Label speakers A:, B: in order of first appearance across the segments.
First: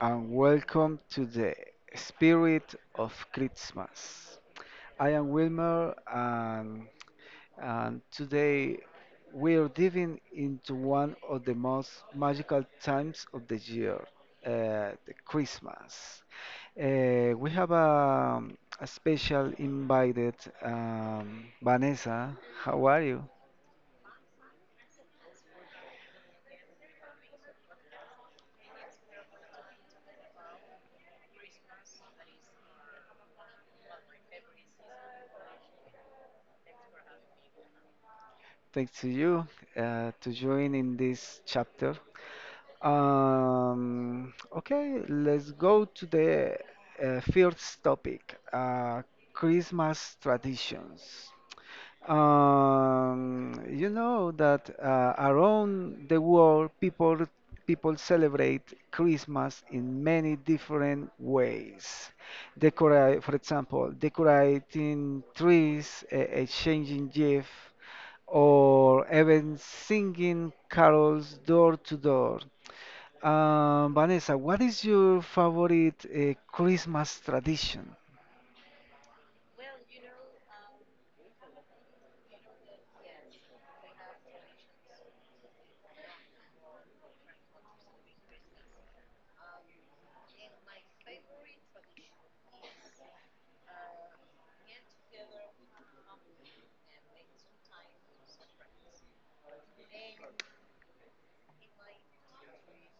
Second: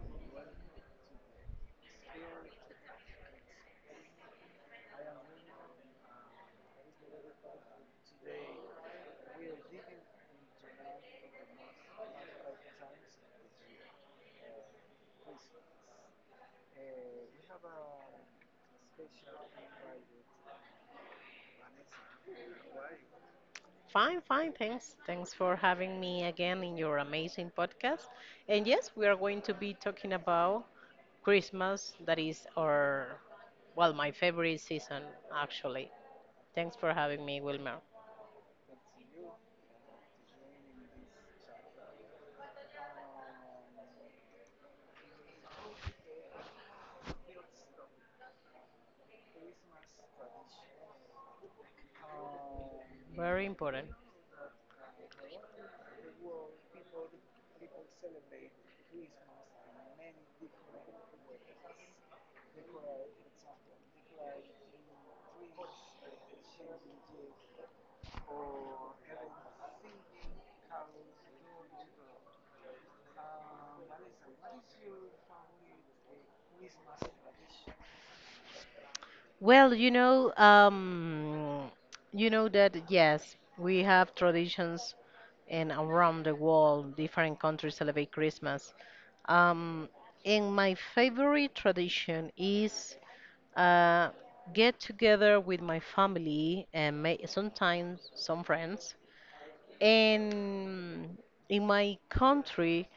A: and welcome to the Spirit of Christmas. I am Wilmer, and today we are diving into one of the most magical times of the year, the Christmas. We have a special invited, Vanessa. How are you?
B: Fine, fine. Thanks. Thanks for having me again in your amazing podcast. And yes, we are going to be talking about Christmas, that is our, well, my favorite season, actually. Thanks for having me, Wilmer.
A: Thanks to you to join in this chapter. Okay, let's go to the first topic, Christmas traditions.
B: Very
A: You
B: important.
A: know that around the world, people celebrate Christmas in many different ways. Decorate, for example, decorating trees, exchanging gifts, or even singing carols door to door. Vanessa, what is your favorite Christmas tradition?
B: Well, you know that yes, we have traditions and around the world, different countries celebrate Christmas. Um, and my favorite tradition is uh, get together with my family and may, sometimes some friends. And in my country,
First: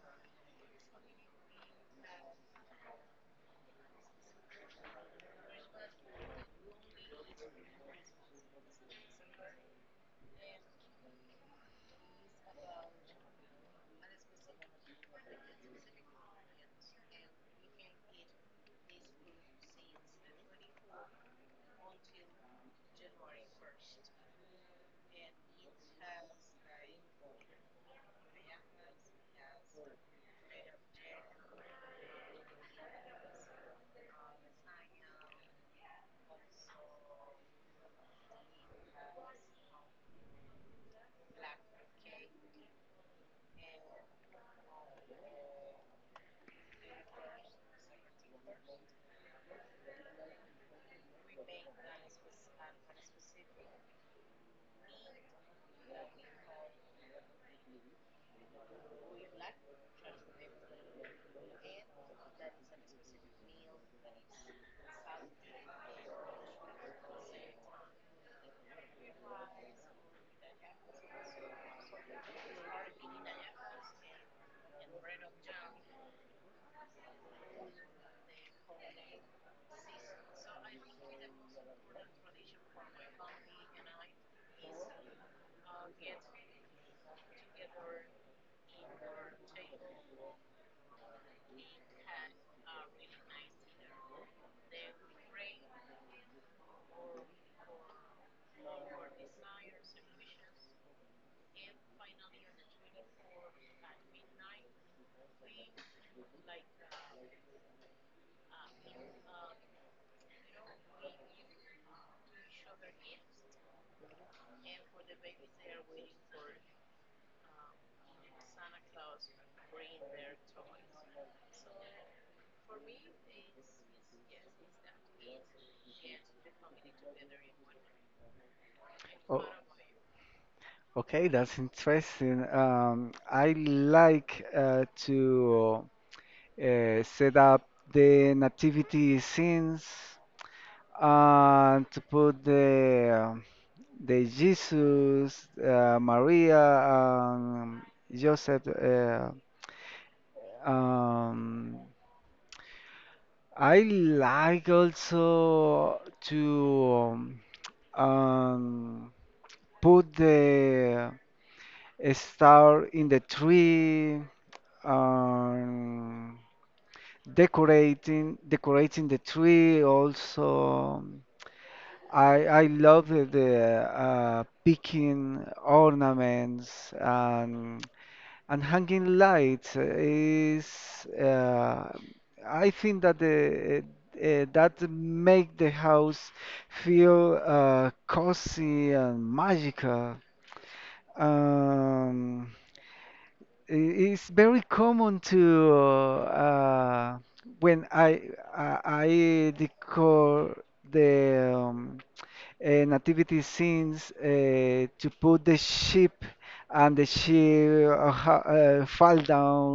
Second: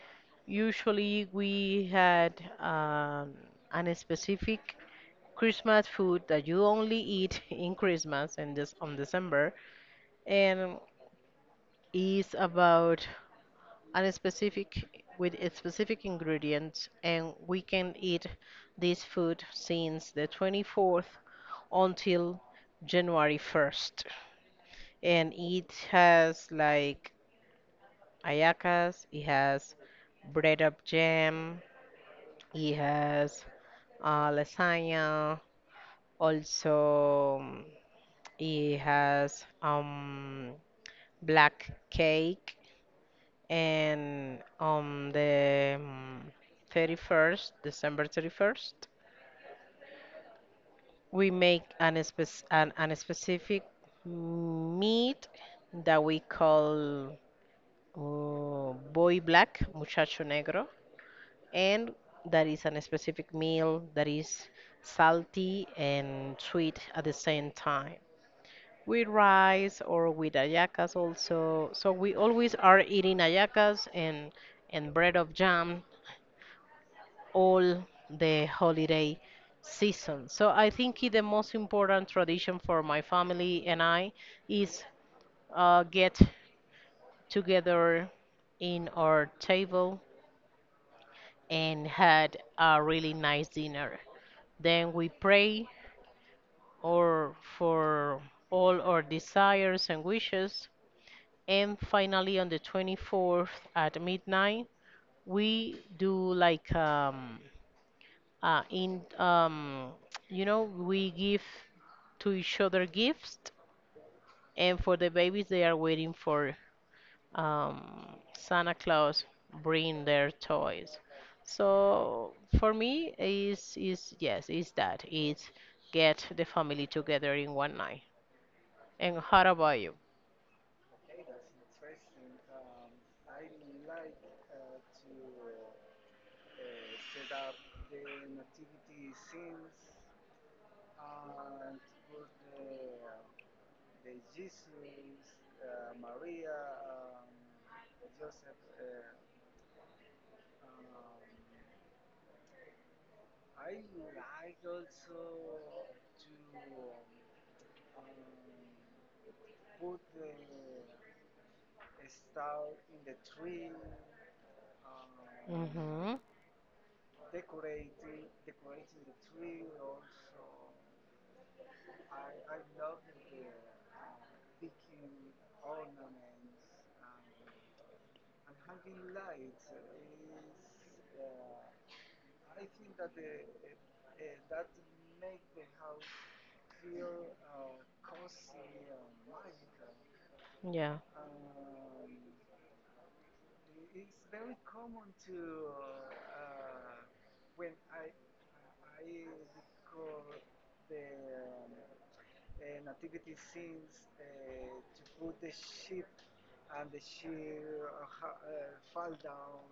B: usually we had um, an specific Christmas food that you only eat in Christmas and this on December, and is about and specific with a specific ingredients and we can eat this food since the 24th until January 1st, and it has like ayacas, it has bread up jam, it has lasagna also, it has black cake, and on the 31st, December 31st, we make an, spec- an specific meat that we call boy black, muchacho negro, and that is a specific meal that is salty and sweet at the same time. With rice or with ayacas also. So we always are eating ayacas and bread of jam all the holiday season. So I think the most important tradition for my family and I is get together in our table and had a really nice dinner. Then we pray or for all our desires and wishes. And finally, on the 24th at midnight, we do like in you know, we give to each other gifts, and for the babies, they are waiting for um, Santa Claus bring their toys. So for me, is yes, is that is get the family together in one night. And how about you?
A: Okay, that's interesting. I like to set up the nativity scenes and to put the Jesus, Maria, Joseph. Um, I like also to um, put the star in the tree,
B: Mm-hmm.
A: um, decorating the tree. Also, I love the picking ornaments and hanging lights is. I think that the that make the house feel cozy and magical.
B: Yeah.
A: Um, i- it's very common to when I decor the nativity scenes to put the sheep and the sheep fall down.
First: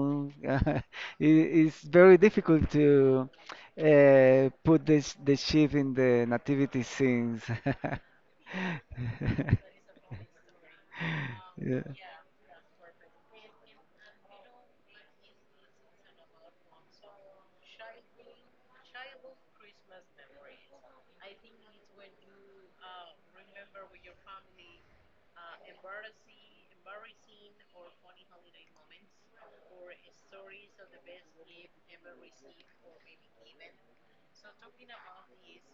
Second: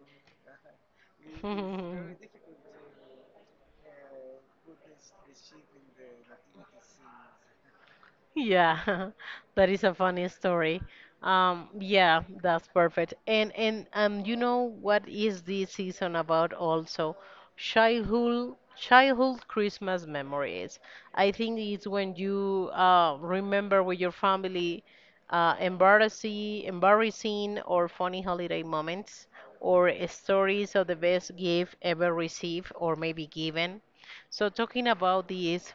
A: It's very difficult to put the the sheep in the nativity scenes.
B: Yeah, that is a funny story.
A: Yeah.
B: Yeah, that's perfect. And you know what is this season about also? Childhood Christmas memories. I think it's when you remember with your family embarrassing or funny holiday moments or stories of the best gift ever received or maybe given. So talking about this,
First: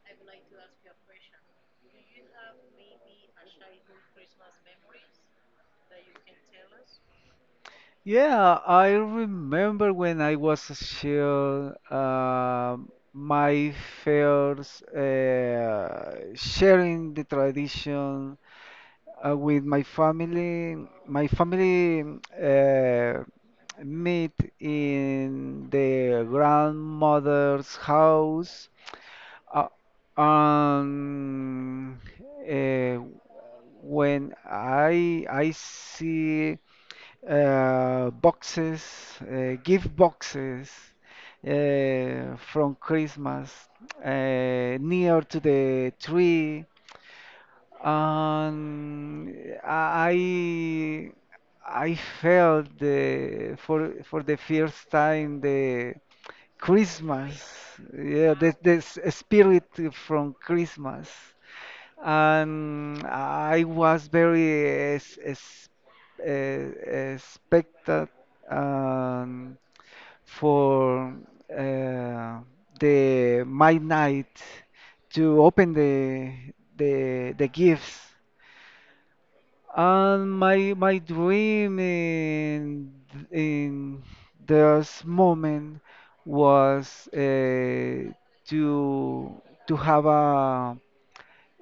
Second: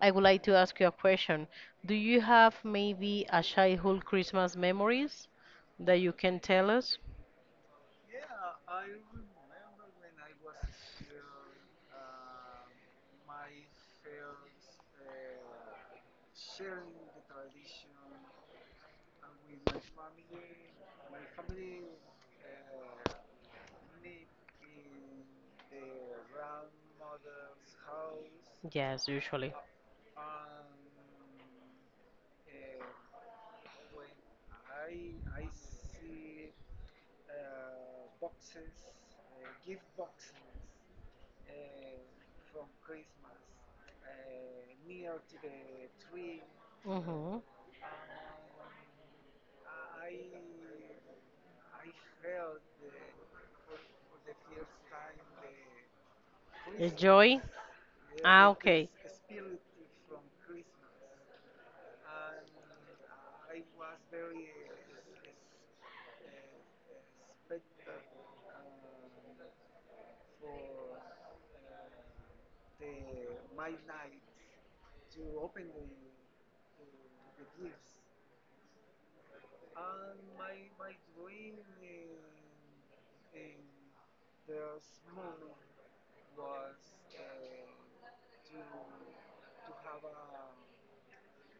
B: I would like to ask you a question. Do you have maybe a childhood Christmas memories that you can tell us?
A: Yeah, I remember when I was a child, my first sharing the tradition with my family. My family uh, meet in the grandmother's house.
B: Yes, usually.
A: Uh, um, eh, when I see boxes, gift boxes from Christmas near to the tree,
B: Mm-hmm.
A: and I I felt the for the first time the
B: The
A: Christmas.
B: joy?
A: Yeah,
B: Ah,
A: the, the
B: okay.
A: s- spirit from Christmas. And I was very expected um, for uh, the my night to open the gifts. And my dream in this moment was to to have a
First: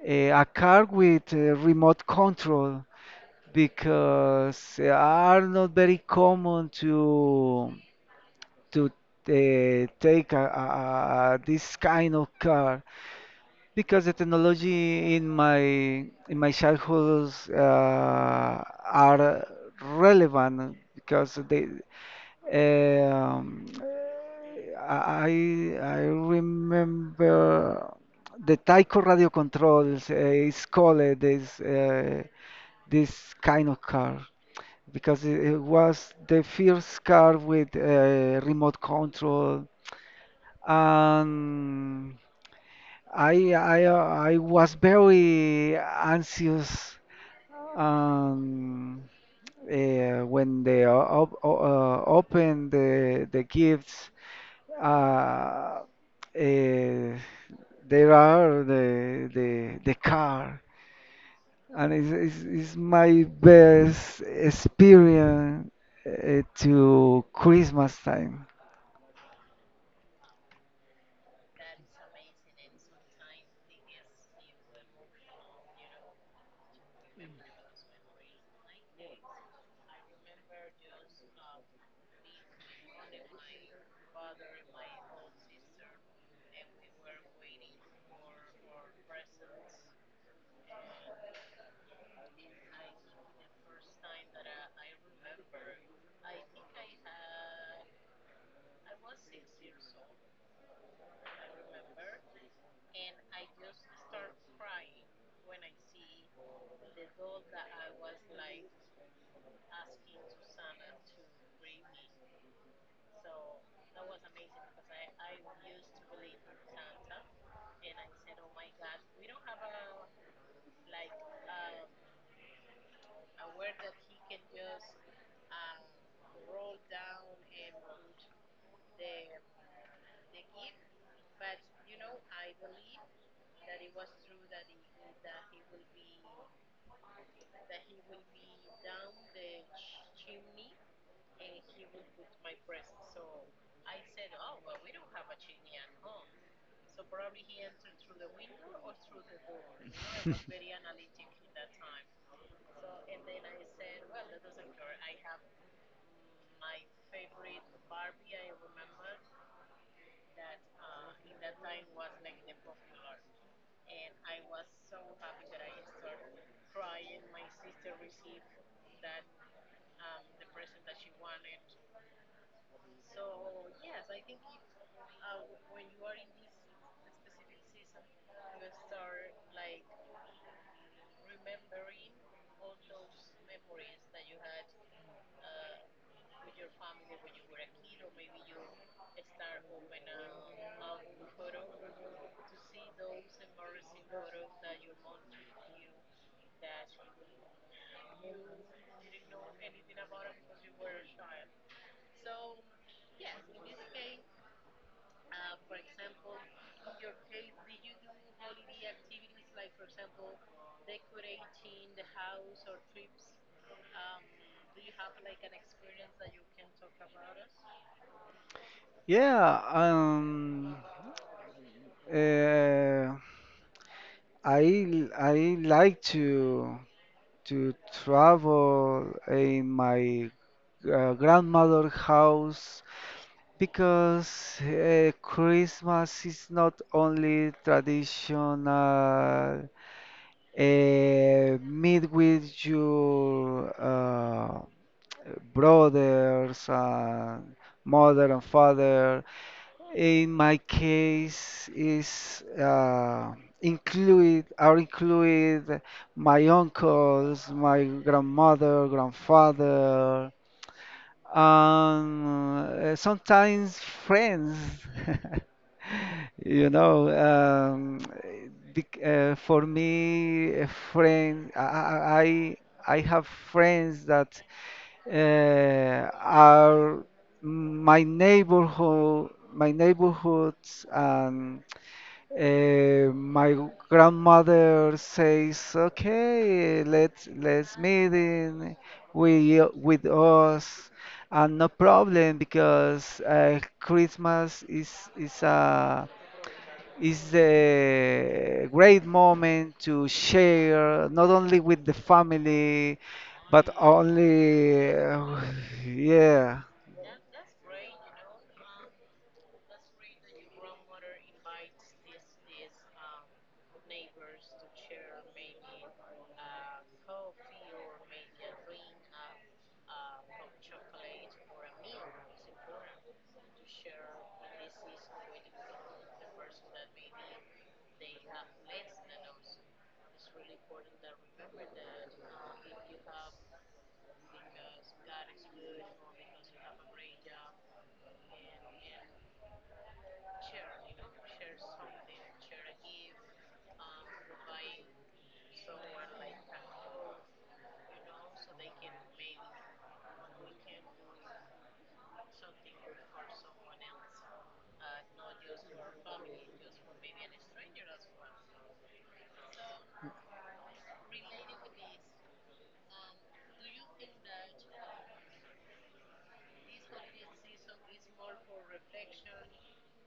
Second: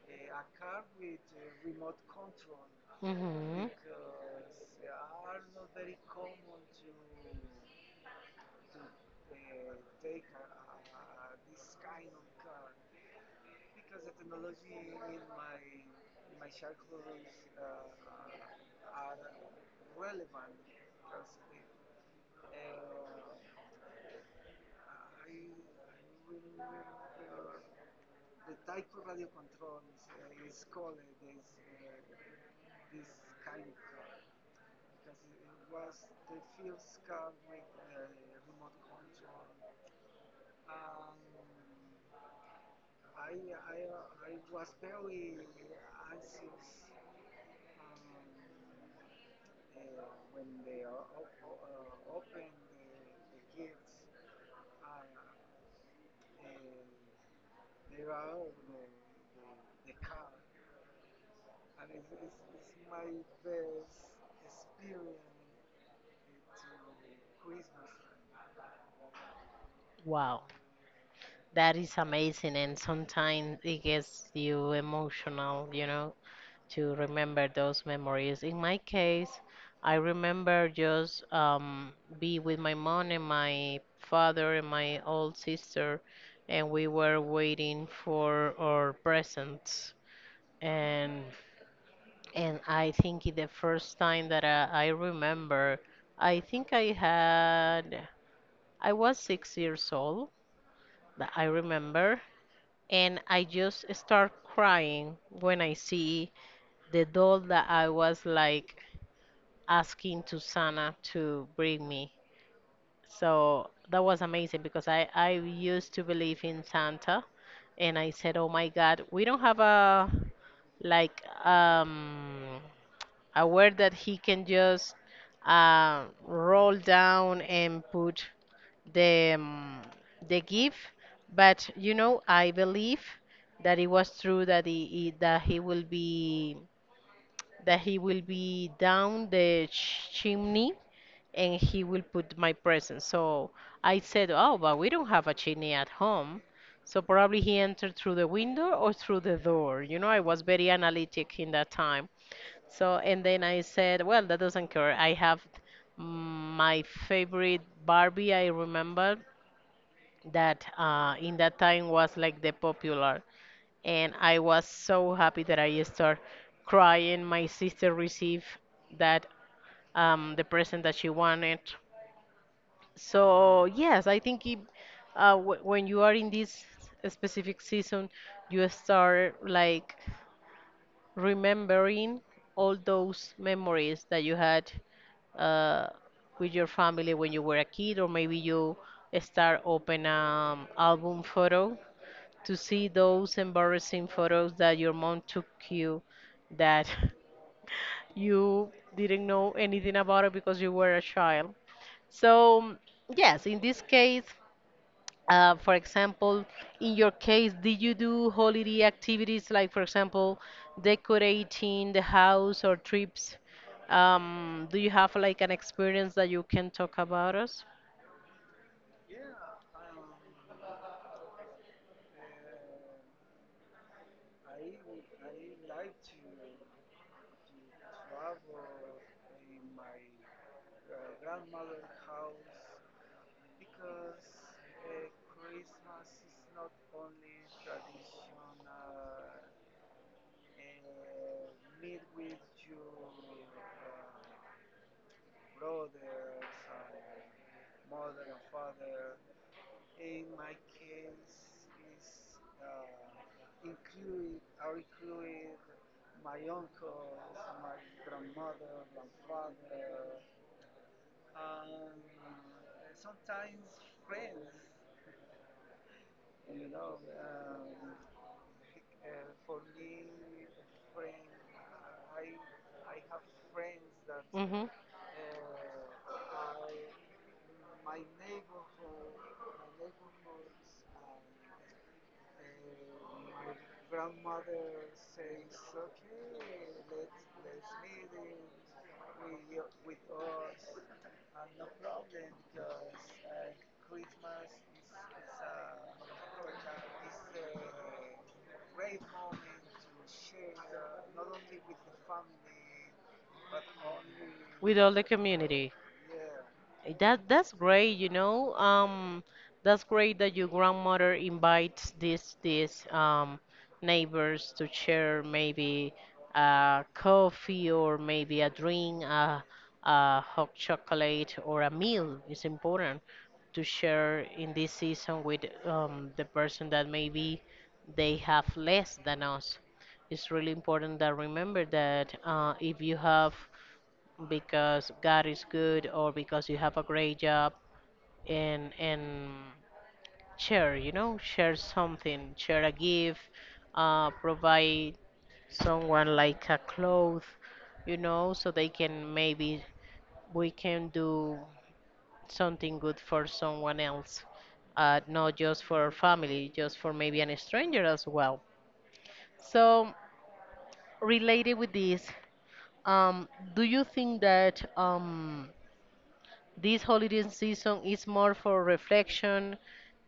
A: a, a car with a remote control
B: Mm-hmm.
A: because are not very common to take this kind of car. Because the technology in my childhood are relevant because they um, I remember the Tyco radio controls is called this this kind of car because it was the first car with remote control and I was very anxious um, when they open the gifts. Uh, uh, there are the car, and it's my best experience to Christmas time.
B: Wow, that is amazing, and sometimes it gets you emotional, you know? To remember those memories. In my case, I remember just be with my mom and my father and my old sister, and we were waiting for our presents. And and I think the first time that I remember, I think I had I was 6 years old. That I remember, and I just start crying when I see the doll that I was like asking Susana to bring me. So that was amazing because I used to believe in Santa and I said, "Oh my God, we don't have a like a word that he can just roll down and put the um, the gift." But you know, I believe that it was true that that he will be that he will be down the chimney and he will put my present. So I said, "Oh, but we don't have a chimney at home." So probably he entered through the window or through the door. You know, I was very analytic in that time. So, and then I said, "Well, that doesn't care. I have my favorite Barbie," I remember that in that time was like the popular. And I was so happy that I start crying. My sister received that the present that she wanted, so yes, I think it, w when you are in this specific season, you start like remembering all those memories that you had uh, with your family when you were a kid, or maybe you start open album photo to see those embarrassing photos that your mom took you that you didn't know anything about it because you were a child. So yes, in this case. For example, in your case, did you do holiday activities like, for example, decorating the house or trips? Do you have like an experience that you can talk about us?
A: Yeah, uh, I like to. To travel in my grandmother's house because Christmas is not only traditional meet with your brothers and mother and father. In my case, is include my uncles, my grandmother, grandfather, sometimes friends. You know, for me, a friend, I have friends that
B: Hmm.
A: are my neighborhood, my neighborhoods, and my grandmother says, "Okay, let's meet in with us, and no problem because Christmas is a is a great moment to share not only with the family but
B: With
A: only"
B: all the community.
A: yeah.
B: Eh, that that's great, you know. That's great that your grandmother invites these neighbors to share maybe a coffee or maybe a drink, a hot chocolate or a meal. It's important to share in this season with the person that maybe they have less than us. It's really important that remember that if you have because God is good or because you have a great job and share, you know, share something, share a gift, provide someone like a cloth, you know, so they can maybe we can do something good for someone else, not just for our family, just for maybe an stranger as well. So related with this, um, do you think that this holiday season is more for reflection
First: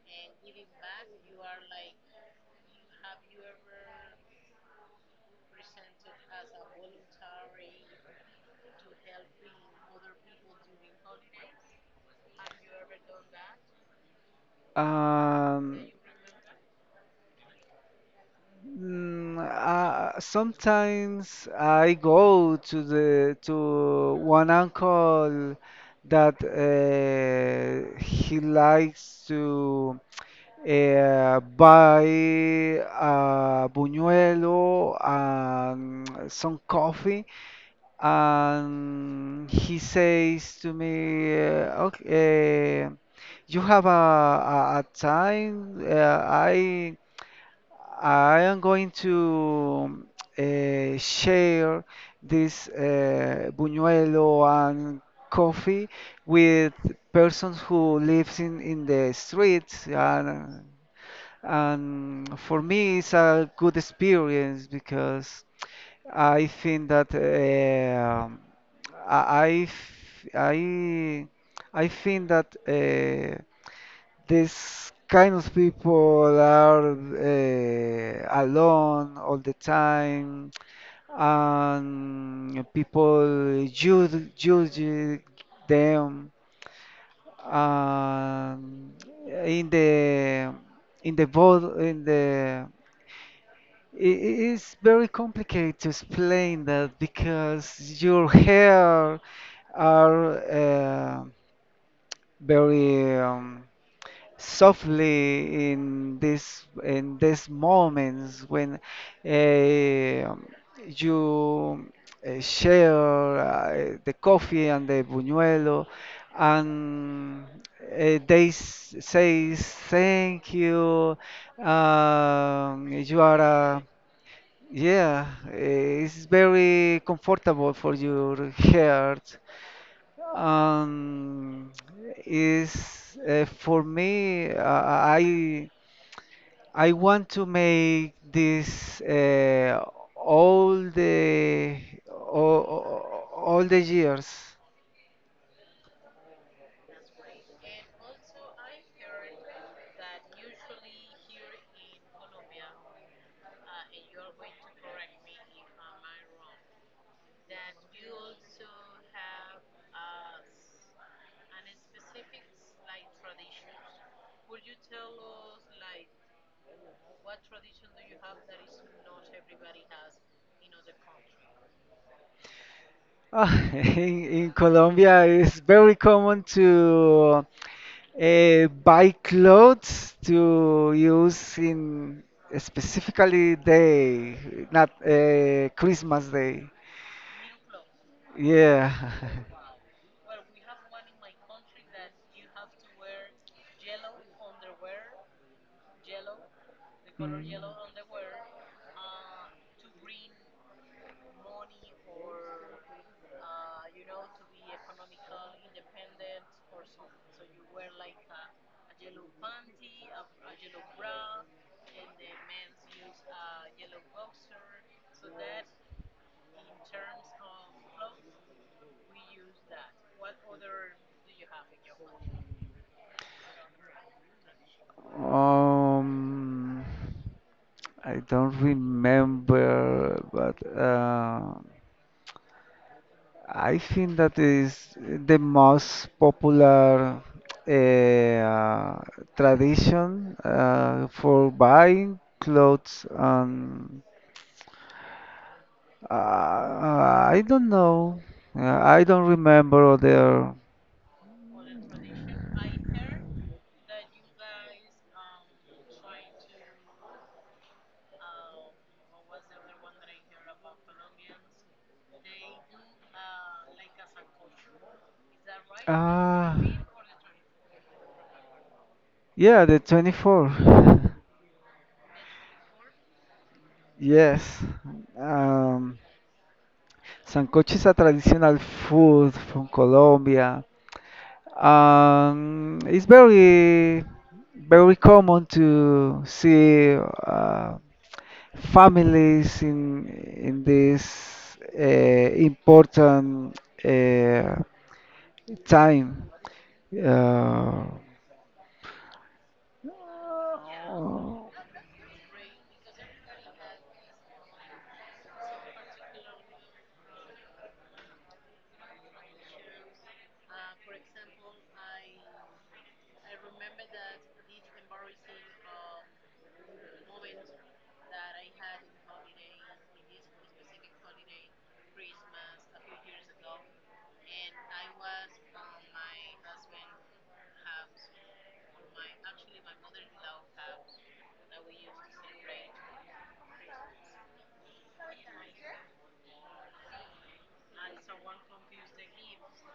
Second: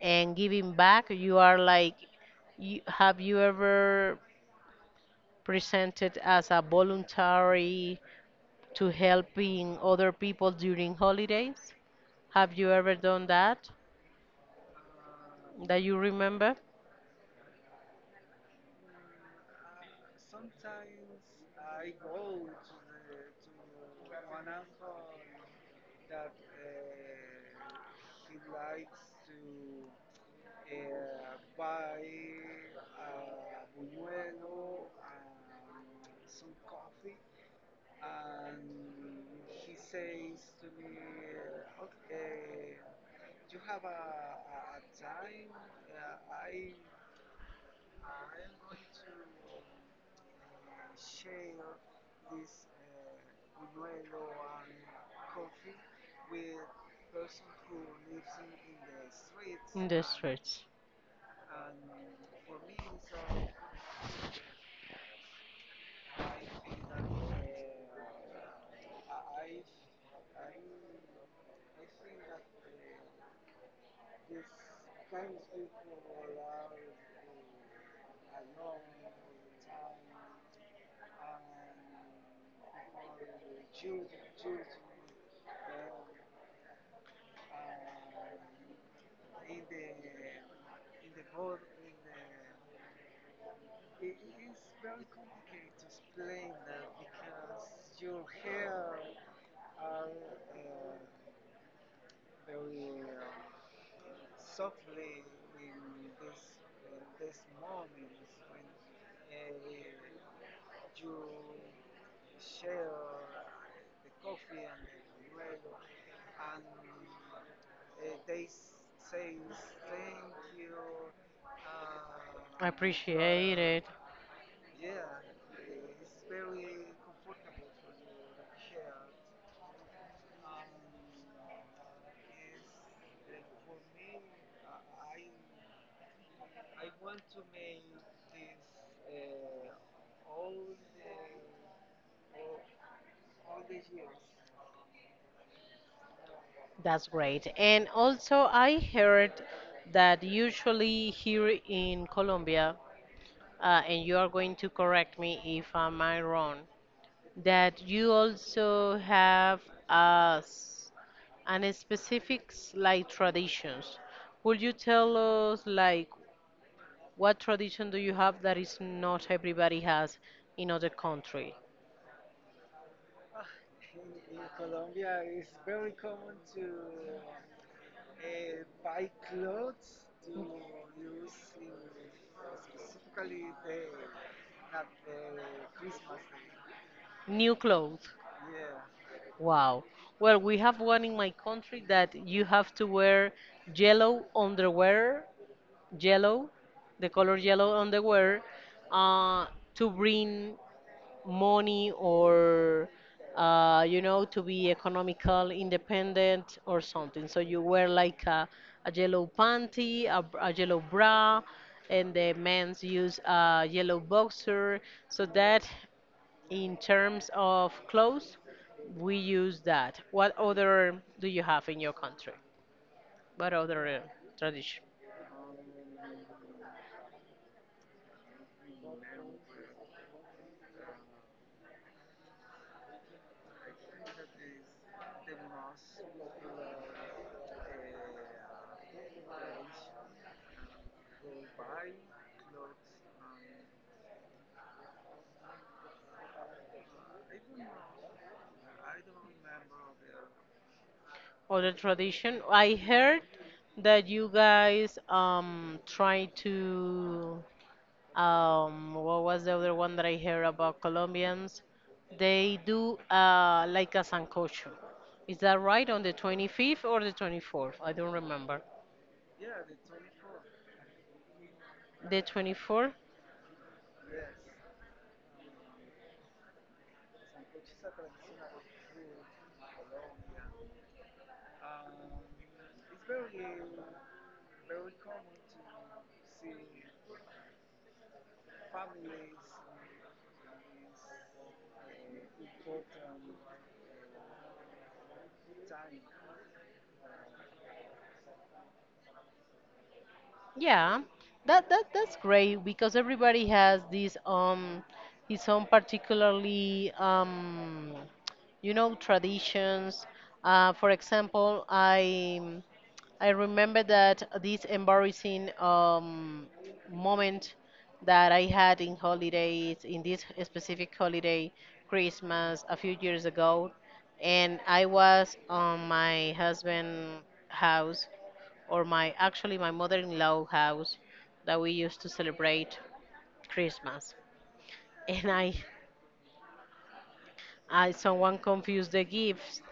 B: and giving back. You are like, you, have you ever presented as a voluntary to helping other people during holidays? Have you ever done that? That
A: um,
B: you remember?
A: Sometimes I go to the to one uncle that he likes to buy a buñuelo and some coffee and he says to me, okay, you have a time. I am going to share this buñuelo and coffee with persons who lives in the streets.
B: In the streets.
A: And for me it's a good experience because I think that I think that this kind of people are alone all the time, and people judge them, and in the in the world in the it is very complicated to explain that because your hair are very softly in this in these moments when uh, you share the coffee and the buñuelo and say thank you,
B: I
A: you are
B: appreciate
A: a
B: it.
A: yeah, it's very comfortable for your heart. Um, is for me, I want to make this all the all the years.
B: That's great. And also, I heard that usually here in Colombia, and you are going to correct me if I'm wrong, that you also have as an specifics like traditions. Would you tell us like what tradition do you have that is not everybody has in other country?
A: Ah, in Colombia, it's very common to buy clothes to use in specifically day, not Christmas day.
B: New clothes.
A: Yeah.
B: Wow. Well, we have one in my country that you have to wear yellow underwear, yellow, the color yellow underwear, uh, to bring money or, you know, to be economical, independent or something. So you wear like a yellow panty, a, br- a yellow bra, and the men's use a yellow boxer. So that in terms of clothes, we use that. What other do you have in your country? What other tradition?
A: Mm. Um, I don't remember, but I think that is the most popular uh, tradition for buying clothes. And uh, I don't know. I don't remember other.
B: Other tradition? I heard that you guys try to what was the other one that I heard about Colombians? They do like a sancocho. Is that right? On the
A: Ah,
B: 25th or the 24th? I don't remember.
A: yeah, the 24th.
B: The 24th?
A: Yes. Um, Sancocho is a traditional food from Colombia. It's very common to see families in this important uh, time. Uh,
B: Yeah, that that's great because everybody has this his own particularly you know traditions. For example, I remember that this embarrassing moment that I had in holidays in this specific holiday Christmas a few years ago, and I was on my husband's house or my actually my mother-in-law house that we used to celebrate Christmas. And I someone confused the gifts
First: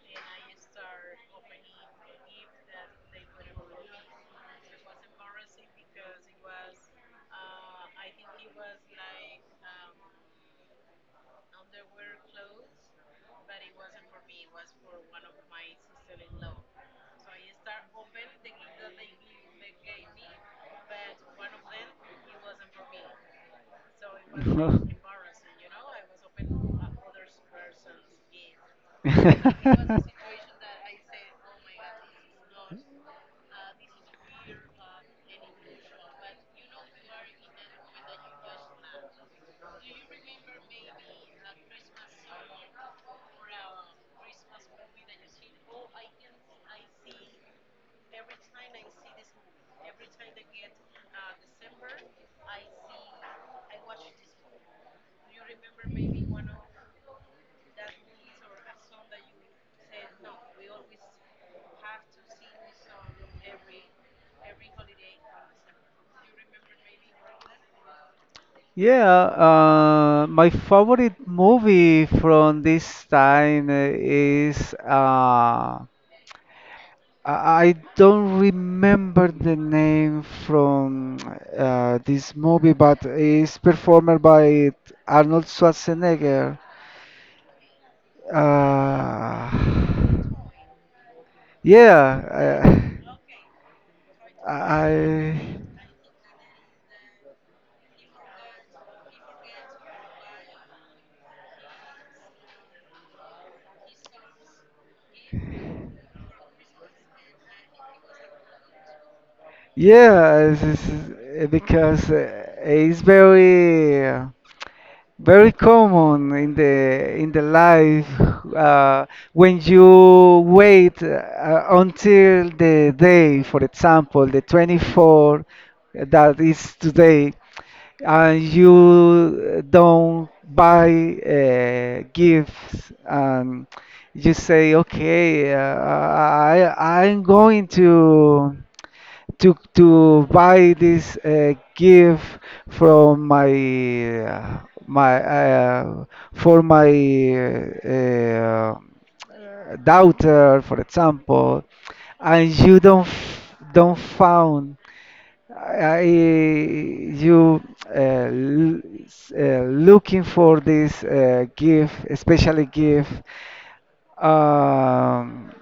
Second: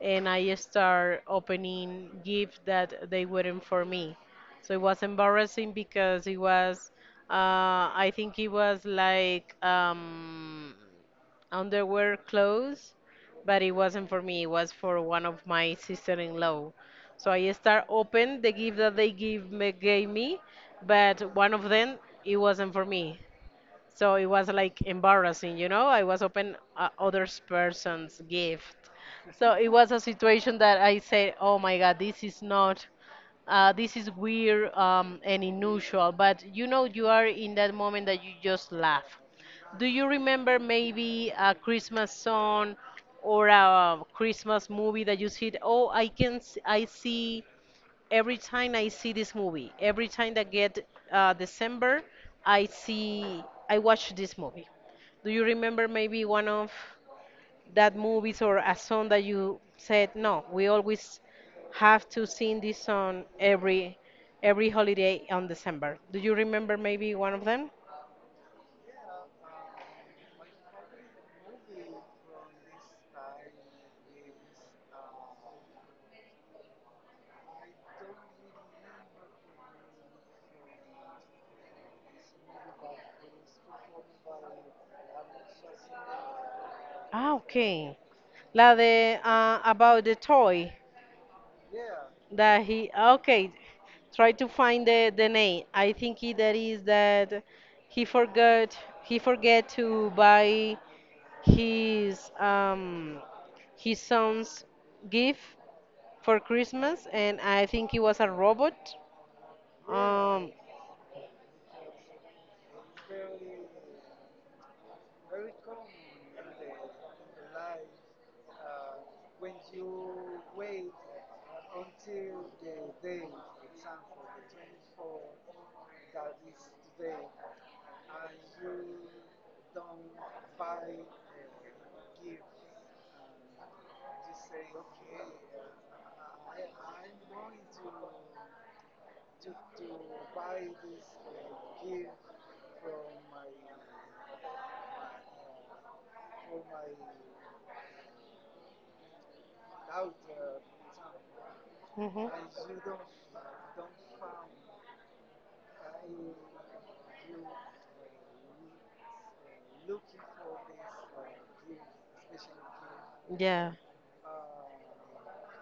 B: and I start opening gifts that they weren't for me. So it was embarrassing because it was, I think it was like underwear clothes, but it wasn't for me. It was for one of my sister-in-law. So I start open the gift that they give me, gave me, but one of them it wasn't for me. So it was like embarrassing, you know. I was open other person's gift.
A: So
B: So it was a situation that I said, "Oh my God, this is not, this is weird and unusual." But you know, you are in that moment that you just laugh. Do you remember maybe a Christmas song or a Christmas movie that you said, "Oh, I can, I see every time I see this movie, every time that get December, I see, I watch this movie." Do you remember maybe one of that movies or a song that you said, "No, we always have to sing this song every holiday on December." Do you remember maybe one of them?
A: Yeah, my favorite movie from this time is I don't remember the name from this movie, but it's performed by Arnold Schwarzenegger.
B: Ah, okay. La de
A: Uh,
B: about the toy. That
A: yeah,
B: he okay. Try to find the
A: I
B: name. I think he, that is that he forgot he forget to buy his um his son's gift for Christmas, and I think he was a robot. Um.
A: yeah, because it's very. Very common in the life uh, when you wait until the day, for example, the 24th that is today, and you don't buy gifts and you say, okay, I I'm going to to buy this gift from my my for my uh, daughter, for example, and
B: Mhm.
A: you don't don't found I, you l- s- looking for this gift, especially gift.
B: Yeah.
A: Um,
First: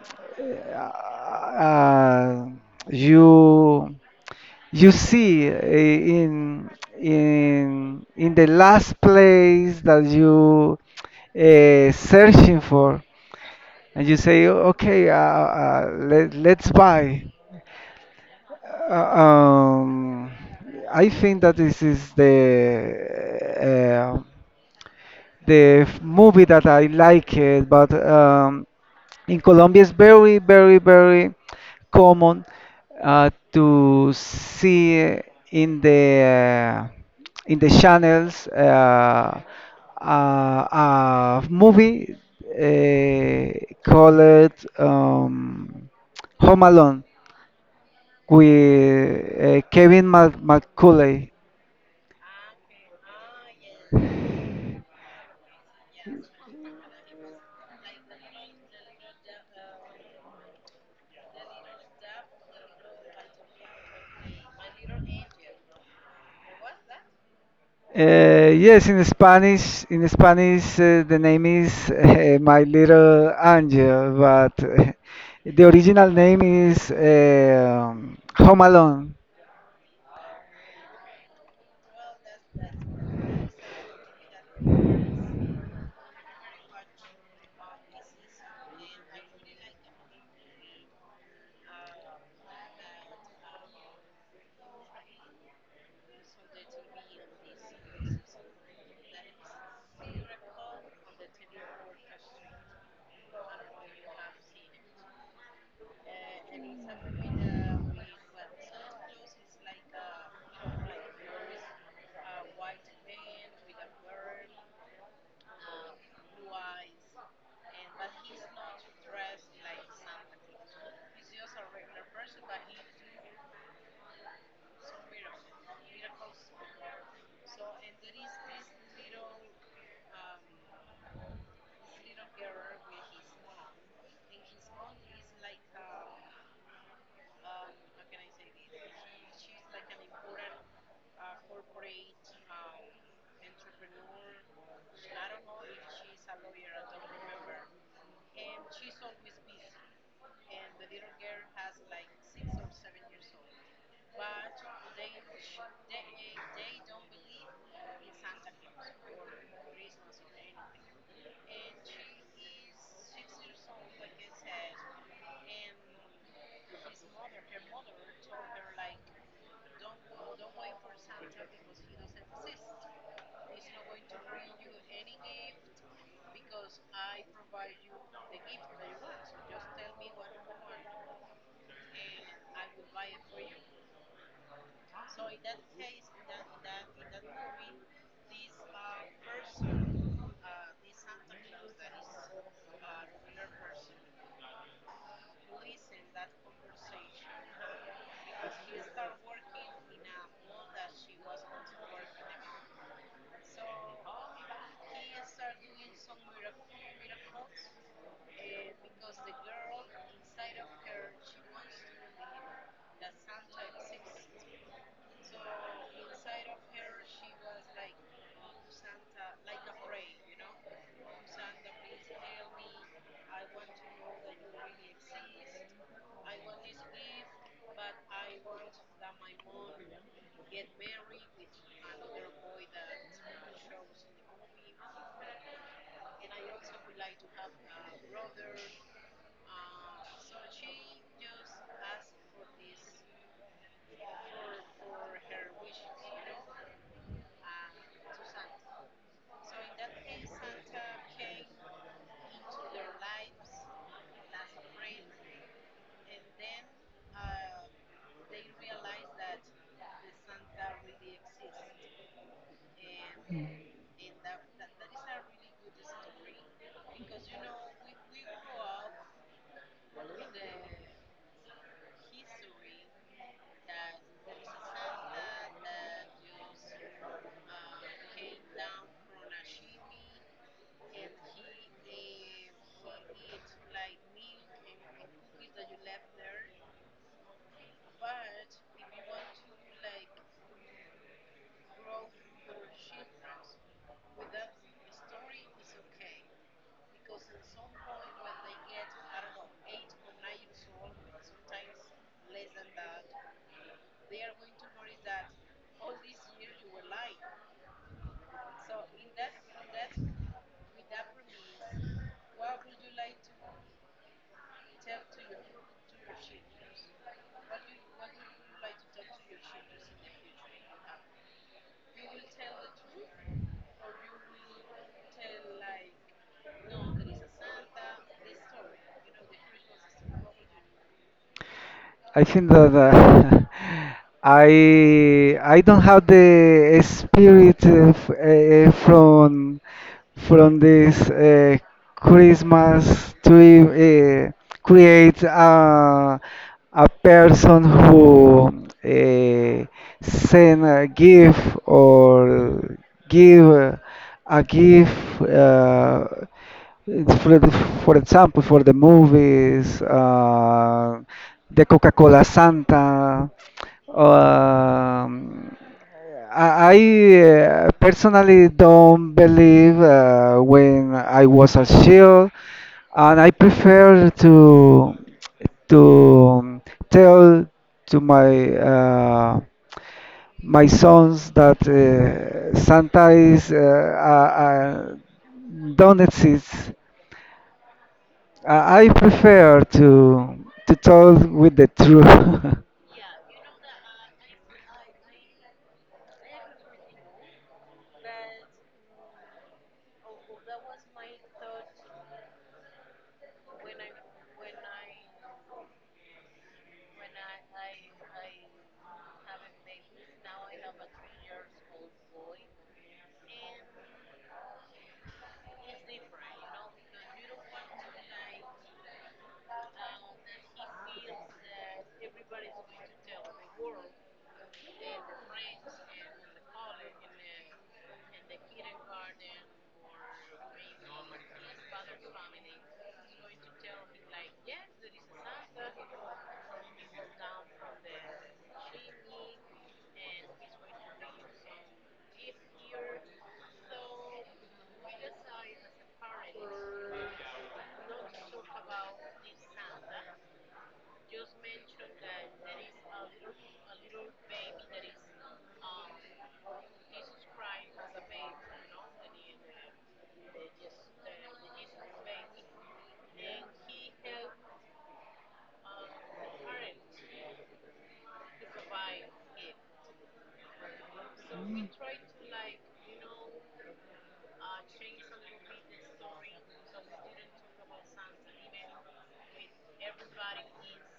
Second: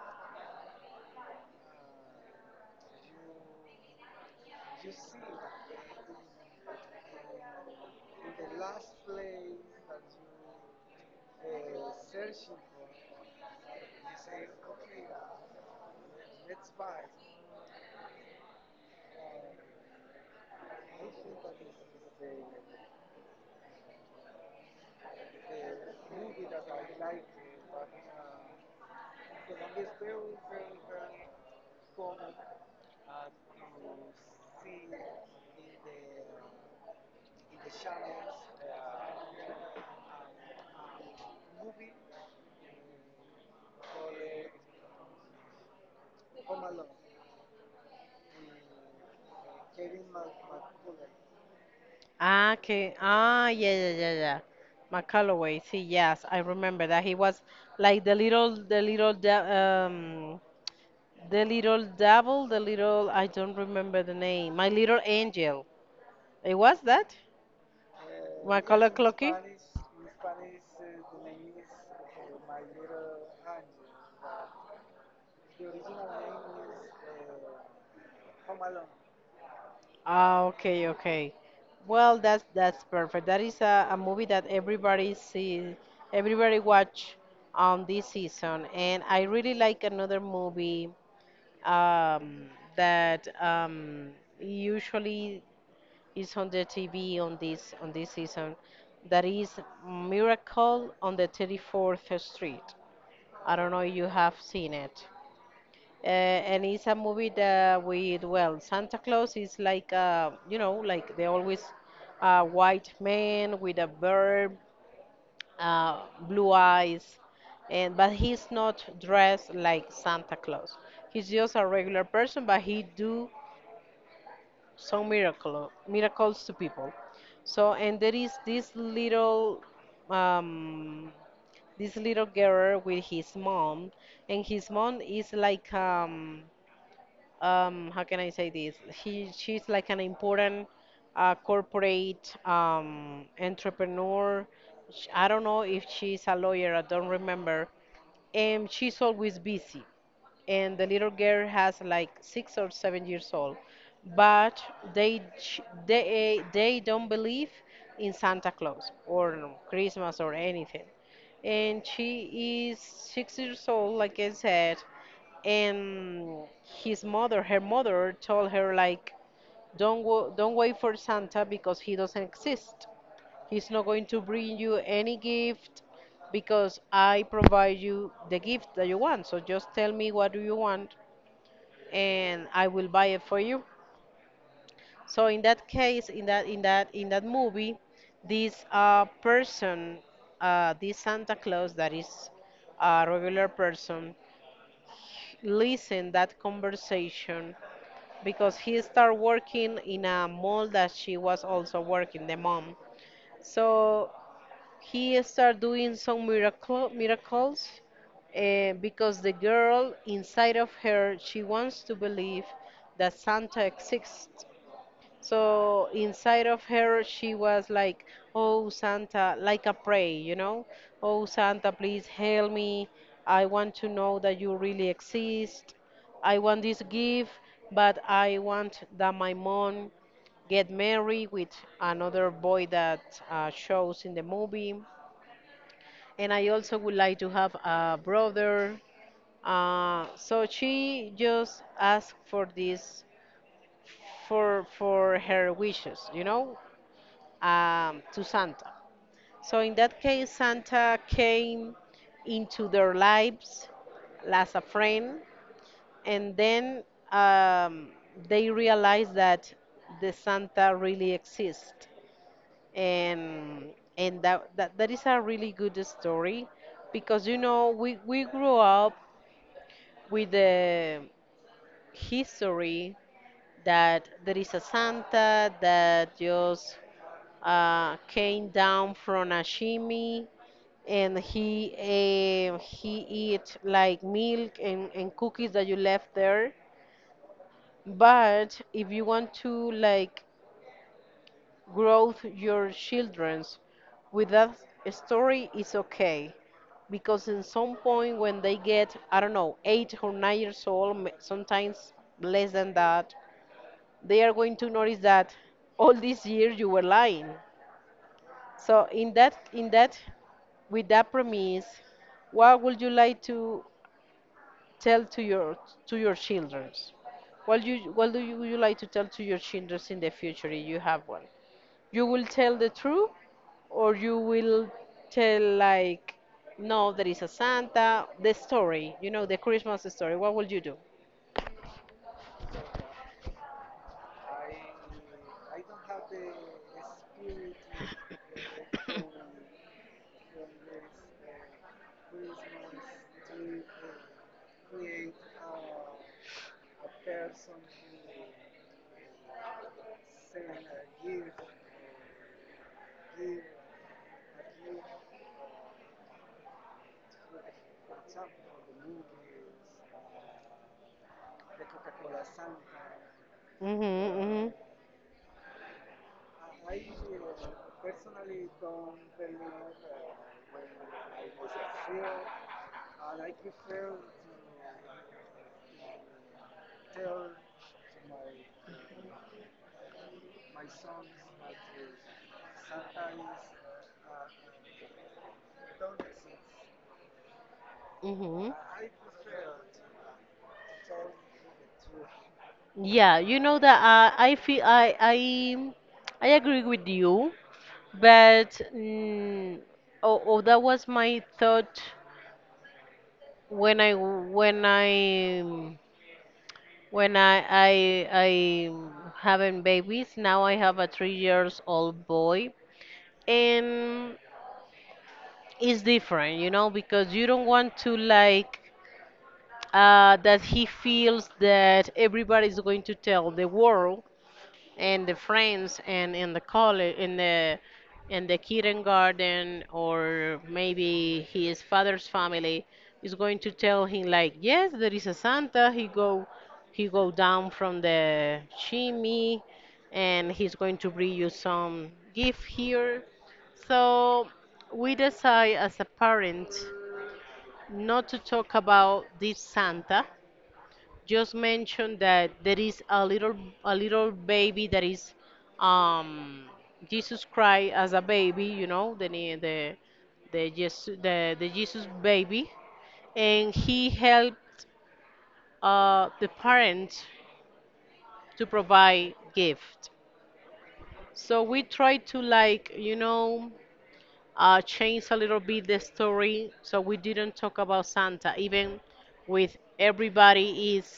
A: uh, you you see, in the last place that you searching for, and you say, okay, let's buy. Uh, um, I think that this is the uh, movie that I like it, but in Colombia, it's very common to see in the uh, in the channels a movie called um, Home Alone with Kevin McCullough.
B: Ah, okay. Ah, yeah, yeah, yeah, yeah. McCalloway. See, yes, I remember that he was like the little devil, the little, I don't remember the name. My little angel. It was that? My color
A: Yes,
B: clocky.
A: In Spanish, the name is My Little Angel, but the original name is Home Alone.
B: Ah, okay, okay. Well, that's perfect. That is a movie that everybody see, everybody watch on this season. And I really like another movie um, that usually is on the TV on this season. That is Miracle on the 34th Street. I don't know if you have seen it. And it's a movie that with well, Santa Claus is like you know like they always a white man with a beard, uh, blue eyes, and but he's not dressed like Santa Claus. He's just a regular person, but he do some miracles to people. So and there is this little um this little girl with his mom, and his mom is like how can I say this? She's like an important corporate entrepreneur. I don't know if she's a lawyer, I don't remember. And she's always busy. And the little girl has like 6 or 7 years old. But they, ch- they don't believe in Santa Claus or Christmas or anything. And she is 6 years old, like I said, and his mother her mother told her like, don't wait for Santa because he doesn't exist, he's not going to bring you any gift, because I provide you the gift that you want, so just tell me what do you want and I will buy it for you. So in that case, in that movie, this person, this Santa Claus, that is a regular person, listen that conversation, because he started working in a mall that she was also working, the mom. So he started doing some miracles, because the girl inside of her, she wants to believe that Santa exists. So inside of her, she was like, "Oh, Santa," like a pray, you know? "Oh, Santa, please help me. I want to know that you really exist. I want this gift, but I want that my mom get married with another boy that shows in the movie. And I also would like to have a brother." So she just asked for this, for her wishes, you know, to Santa. So in that case, Santa came into their lives as a friend, and then um, they realized that the Santa really exists. And that is a really good story, because you know we grew up with the history that there is a Santa that just came down from a shimmy, and he eat like milk and cookies that you left there. But if you want to like grow your children's with that story, it's okay, because in some point when they get, I don't know, 8 or 9 years old, sometimes less than that, they are going to notice that all these years you were lying. So in that with that premise, what would you like to tell to your children? What you what do you, would you like to tell to your children in the future if you have one? You will tell the truth, or you will tell like, no, there is a Santa. The story, you know, the Christmas story. What will you do?
A: I think that I don't have the spirit of, from this Christmas to create a person who send a gift or give a gift. It's For, the- for example, for the movies, the Coca-Cola Santa.
B: Mhm, mhm,
A: Um, personally don't believe when I was a child, and I prefer to tell to my sons that Santa is don't exist.
B: mhm.
A: I prefer to talk with the truth.
B: Yeah, you know that I feel I agree with you. But mm, oh, oh, that was my thought when I when I when I having babies. Now I have a 3 years old boy, and it's different, you know, because you don't want to like that he feels that everybody's going to tell the world and the friends and in the college in the kindergarten, or maybe his father's family is going to tell him like, yes, there is a Santa, he go down from the chimney and he's going to bring you some gift here. So we decide as a parent not to talk about this Santa, just mentioned that there is a little baby that is um Jesus Christ as a baby, you know, the Jesus, the Jesus baby, and he helped the parents to provide gift. So we tried to like, you know, change a little bit the story, so we didn't talk about Santa, even with everybody is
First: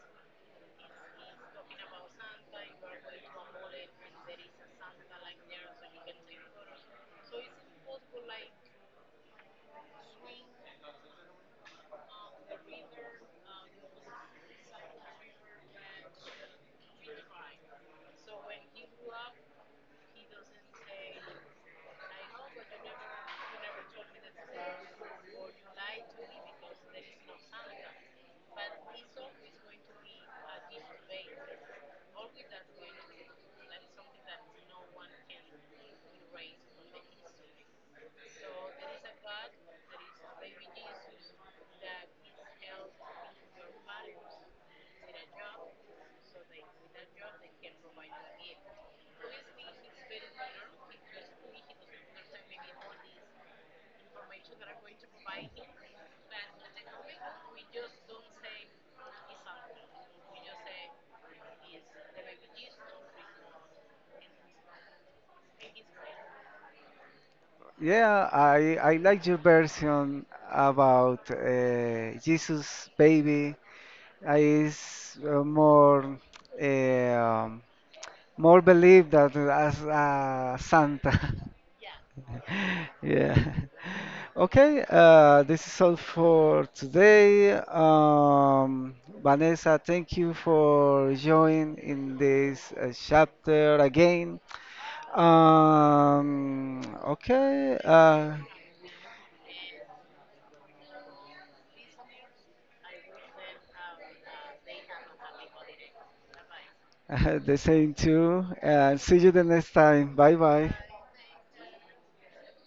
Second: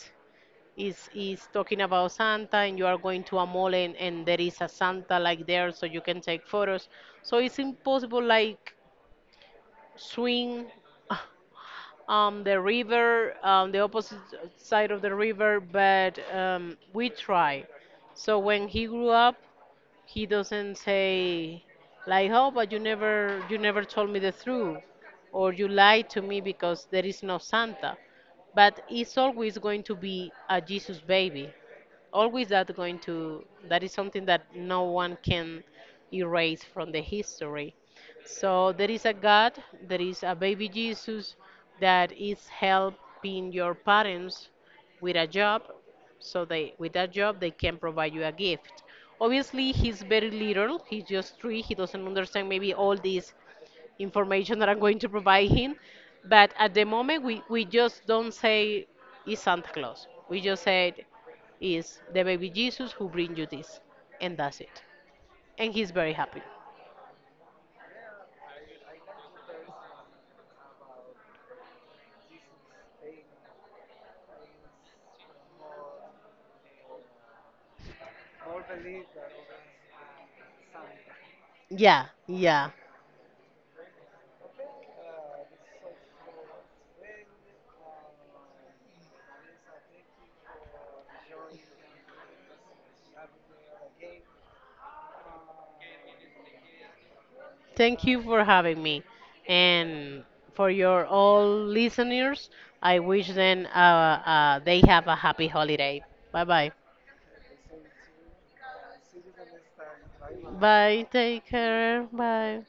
B: is talking about Santa, and you are going to a mall, and there is a Santa like there so you can take photos. So it's impossible like swing the river, the opposite side of the river, but we try. So when he grew up, he doesn't say like, "Oh, but you never told me the truth," or "You lied to me because there is no Santa." But it's always going to be a Jesus baby. Always that going to, that is something that no one can erase from the history. So there is a God, there is a baby Jesus that is helping your parents with a job, so they with that job they can provide you a gift. Obviously he's very little, he's just three, he doesn't understand maybe all this information that I'm going to provide him. But at the moment we just don't say it's Santa Claus. We just said it's the baby Jesus who brings you this, and that's it. And he's very happy.
A: Yeah, I like your version about Jesus baby. I is uh, more believe that as Santa.
B: Yeah, yeah.
A: Yeah. Okay, this is all for today. Vanessa, thank you for joining in this chapter again. Okay.
B: Thank you for having me. And for your all listeners, I wish them they have a happy holiday. Bye bye.
A: The same too. See you the next time. Bye bye.
B: Bye. Take care. Bye.